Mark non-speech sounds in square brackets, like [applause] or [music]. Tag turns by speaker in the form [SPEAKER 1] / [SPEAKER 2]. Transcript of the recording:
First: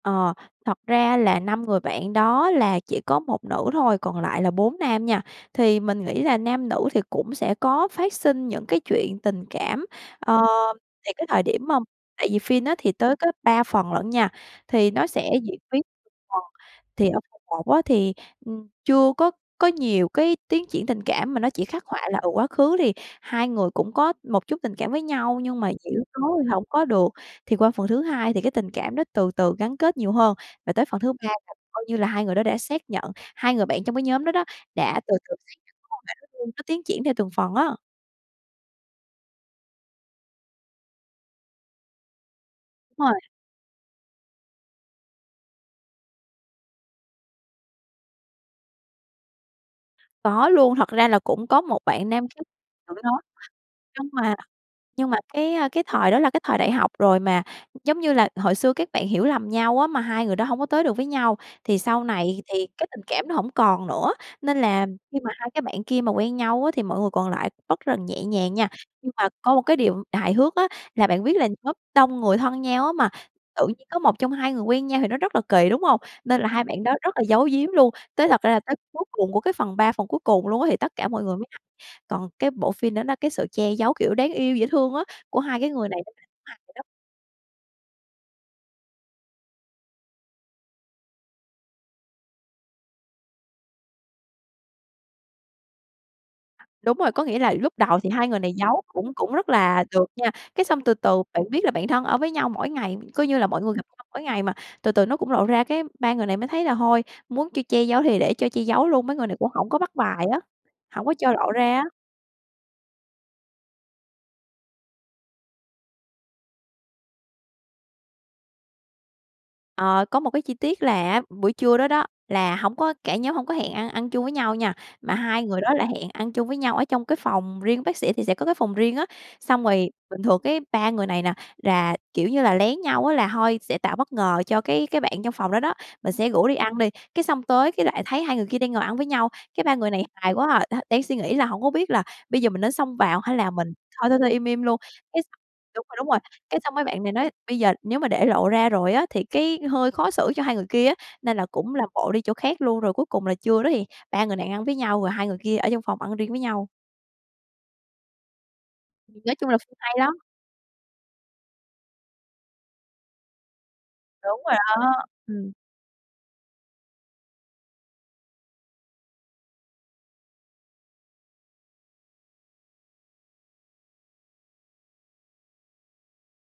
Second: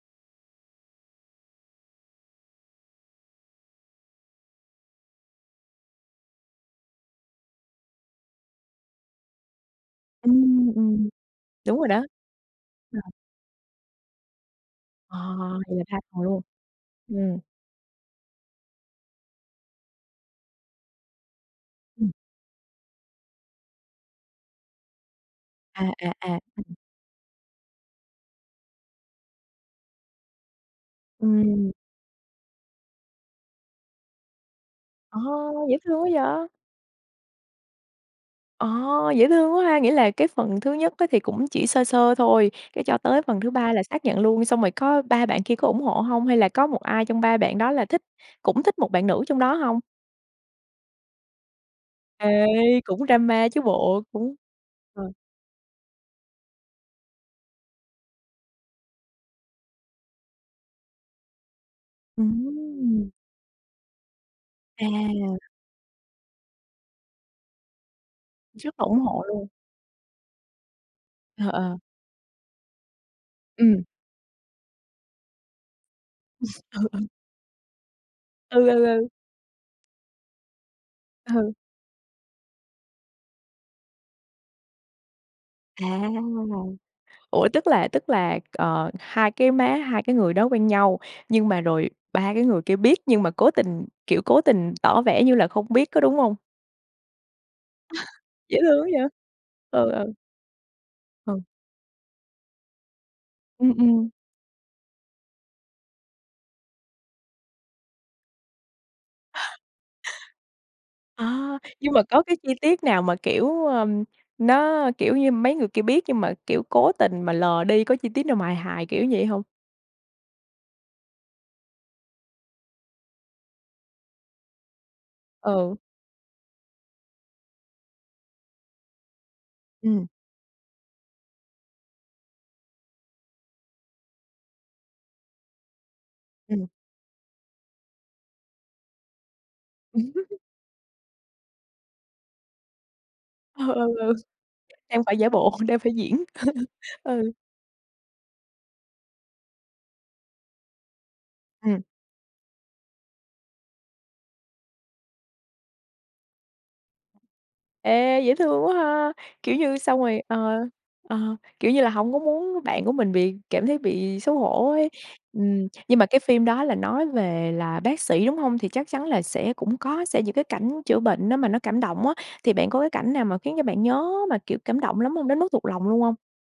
[SPEAKER 1] Ờ, thật ra là 5 người bạn đó là chỉ có 1 nữ thôi, còn lại là 4 nam nha. Thì mình nghĩ là nam nữ thì cũng sẽ có phát sinh những cái chuyện tình cảm. Ờ,
[SPEAKER 2] Ừm, ừm,
[SPEAKER 1] thì cái thời điểm
[SPEAKER 2] đúng
[SPEAKER 1] mâm
[SPEAKER 2] rồi đó.
[SPEAKER 1] tại vì phin á, thì
[SPEAKER 2] Ờ.
[SPEAKER 1] tới có 3 phần lận nha, thì nó
[SPEAKER 2] Ờ,
[SPEAKER 1] sẽ diễn
[SPEAKER 2] vậy
[SPEAKER 1] biến
[SPEAKER 2] là 3 phần luôn.
[SPEAKER 1] phần. Thì ở
[SPEAKER 2] Ừm.
[SPEAKER 1] phần một á, thì, ừm, chưa có có nhiều cái tiến triển tình cảm mà nó chỉ khắc họa
[SPEAKER 2] Ừm.
[SPEAKER 1] là, ừ, quá khứ thì hai người cũng có một chút tình cảm với nhau nhưng mà,
[SPEAKER 2] À,
[SPEAKER 1] kiểu,
[SPEAKER 2] à, à,
[SPEAKER 1] nói
[SPEAKER 2] ừm,
[SPEAKER 1] hổng
[SPEAKER 2] ừm.
[SPEAKER 1] có được. Thì qua phần thứ 2 thì cái tình cảm nó từ từ gắn kết nhiều hơn, và tới phần thứ 3 là
[SPEAKER 2] Ừm.
[SPEAKER 1] coi như là hai người đó đã xác nhận, hai người bạn trong cái nhóm đó đó, đã từ
[SPEAKER 2] Ờ,
[SPEAKER 1] từ xác nhận
[SPEAKER 2] dễ
[SPEAKER 1] mối
[SPEAKER 2] thương
[SPEAKER 1] quan
[SPEAKER 2] quá
[SPEAKER 1] hệ đó
[SPEAKER 2] dạ.
[SPEAKER 1] luôn, nó tiến triển theo từng phần á.
[SPEAKER 2] Ờ, dễ thương quá ha, nghĩa là cái phần thứ nhất á, thì cũng chỉ sơ sơ thôi, cái cho
[SPEAKER 1] Rồi.
[SPEAKER 2] tới phần thứ 3 là xác nhận luôn, xong rồi có ba bạn kia có ủng hộ hông? Hay là có một ai trong ba bạn đó là thích cũng thích một bạn nữ trong đó hông?
[SPEAKER 1] Có luôn, thật ra là cũng có một bạn nam
[SPEAKER 2] Ê,
[SPEAKER 1] thích nữ
[SPEAKER 2] cũng
[SPEAKER 1] đó,
[SPEAKER 2] drama chứ bộ,
[SPEAKER 1] nhưng
[SPEAKER 2] cũng
[SPEAKER 1] mà nhưng
[SPEAKER 2] ờ.
[SPEAKER 1] mà cái, a, cái thời đó là cái thời đại học rồi mà giống như là hồi xưa các bạn hiểu lầm nhau á, mà hai người đó hông có tới được với nhau, thì sau này thì cái tình
[SPEAKER 2] Ừm.
[SPEAKER 1] cảm nó hổng còn nữa, nên là khi mà
[SPEAKER 2] À.
[SPEAKER 1] hai cái bạn kia mà quen nhau á, thì mọi người còn lại bất rần nhẹ nhàng nha.
[SPEAKER 2] Rất là ủng
[SPEAKER 1] Nhưng
[SPEAKER 2] hộ
[SPEAKER 1] mà
[SPEAKER 2] luôn.
[SPEAKER 1] có một cái điều hài hước á, là bạn biết là
[SPEAKER 2] Ờ,
[SPEAKER 1] lớp
[SPEAKER 2] ờ.
[SPEAKER 1] đông người thân nhau á, mà tự
[SPEAKER 2] Ừm.
[SPEAKER 1] nhiên có một trong hai người quen nhau thì nó rất là kỳ, đúng hông? Nên là hai
[SPEAKER 2] [laughs] Ừ,
[SPEAKER 1] bạn đó
[SPEAKER 2] ừ.
[SPEAKER 1] rất là giấu giếm luôn. Tới thật ra
[SPEAKER 2] Ừ,
[SPEAKER 1] là tới
[SPEAKER 2] ừ,
[SPEAKER 1] cuối
[SPEAKER 2] ừ.
[SPEAKER 1] cùng của cái phần 3 phần cuối cùng luôn á, thì tất cả mọi người mới
[SPEAKER 2] Ừ.
[SPEAKER 1] hay, còn cái bộ phin nó cái sự che giấu, kiểu, đáng yêu, dễ thương á, của hai cái
[SPEAKER 2] À.
[SPEAKER 1] người này [unintelligible] hai vậy đó.
[SPEAKER 2] Ủa, tức là tức là, ờ, hai cái má hai cái người đó quen nhau, nhưng mà rồi ba cái người kia biết, nhưng mà cố tình, kiểu cố tình tỏ vẻ như là không biết, có đúng hông?
[SPEAKER 1] Đúng rồi, có nghĩa là lúc đầu thì hai
[SPEAKER 2] [laughs]
[SPEAKER 1] người này
[SPEAKER 2] Dễ thương
[SPEAKER 1] giấu,
[SPEAKER 2] quá dạ?
[SPEAKER 1] cũng cũng rất là
[SPEAKER 2] Ừ,
[SPEAKER 1] được
[SPEAKER 2] ừ.
[SPEAKER 1] nha. Cái xong từ từ
[SPEAKER 2] Ừ.
[SPEAKER 1] bạn biết là bạn thân ở với nhau mỗi ngày, coi như là mọi
[SPEAKER 2] Ừm,
[SPEAKER 1] người gặp nhau
[SPEAKER 2] ừm.
[SPEAKER 1] mỗi ngày mà, từ từ nó cũng lộ ra, cái ba người này mới thấy là hôi, muốn chiêu che giấu thì để cho che giấu luôn, mấy người này cũng hổng có bắt bài
[SPEAKER 2] [laughs]
[SPEAKER 1] á, hổng có cho
[SPEAKER 2] À,
[SPEAKER 1] lộ ra á.
[SPEAKER 2] nhưng mà có cái chi tiết nào mà, kiểu, ưm, nó, kiểu như, mấy người kia biết nhưng mà, kiểu, cố tình mà lờ đi, có chi tiết nào mà hài hài kiểu vậy hông?
[SPEAKER 1] Ờ, có một cái chi tiết là á, buổi trưa đó đó, là hổng có cả nhóm hổng có hẹn ăn ăn chung với nhau nha, mà hai người đó
[SPEAKER 2] Ừ.
[SPEAKER 1] là hẹn ăn chung với nhau ở trong cái phòng riêng, bác sĩ thì sẽ có cái phòng riêng á, xong rồi
[SPEAKER 2] Ừm.
[SPEAKER 1] bình thường cái ba người này nè, rà, kiểu như là, lén nhau á, là thôi sẽ tạo bất ngờ cho cái cái bạn trong phòng đó đó, mình sẽ rủ đi
[SPEAKER 2] Ừm.
[SPEAKER 1] ăn đi, cái xong tới cái lại thấy hai người kia đang ngồi ăn với nhau, cái ba người này hài
[SPEAKER 2] [laughs]
[SPEAKER 1] quá à, đ đang suy nghĩ là hổng có biết là bây giờ mình nên xông vào hay là mình
[SPEAKER 2] Ừ, ừ,
[SPEAKER 1] thôi
[SPEAKER 2] ừ,
[SPEAKER 1] thôi thôi im im luôn,
[SPEAKER 2] đang phải
[SPEAKER 1] cái x
[SPEAKER 2] giả bộ, đang
[SPEAKER 1] đúng
[SPEAKER 2] phải
[SPEAKER 1] rồi, đúng rồi,
[SPEAKER 2] diễn,
[SPEAKER 1] cái xong mấy
[SPEAKER 2] [laughs]
[SPEAKER 1] bạn này nói,
[SPEAKER 2] ừ.
[SPEAKER 1] bây giờ nếu mà để lộ ra rồi á, thì cái hơi khó xử cho hai người kia á, nên là cũng
[SPEAKER 2] Ừm.
[SPEAKER 1] làm bộ đi chỗ khác luôn, rồi cuối cùng là trưa đó thì ba người nàng ăn với nhau, rồi hai người kia ở trong phòng ăn riêng với nhau.
[SPEAKER 2] Ê, dễ thương quá ha!
[SPEAKER 1] Nói chung
[SPEAKER 2] Kiểu
[SPEAKER 1] là phim
[SPEAKER 2] như,
[SPEAKER 1] hay
[SPEAKER 2] xong
[SPEAKER 1] lắm.
[SPEAKER 2] rồi ờ, ờ, kiểu như là hổng có muốn bạn của mình bị cảm thấy bị xấu
[SPEAKER 1] Đúng rồi
[SPEAKER 2] hổ ấy,
[SPEAKER 1] đó, ừm.
[SPEAKER 2] ừm. Nhưng mà cái phim đó là nói về là bác sĩ, đúng hông? Thì chắc chắn là sẽ cũng có sẽ những cái cảnh chữa bệnh nó mà nó cảm động á, thì bạn có cái cảnh nào mà khiến cho bạn nhớ mà, kiểu, cảm động lắm hông? Đến mức thuộc lòng luôn hông?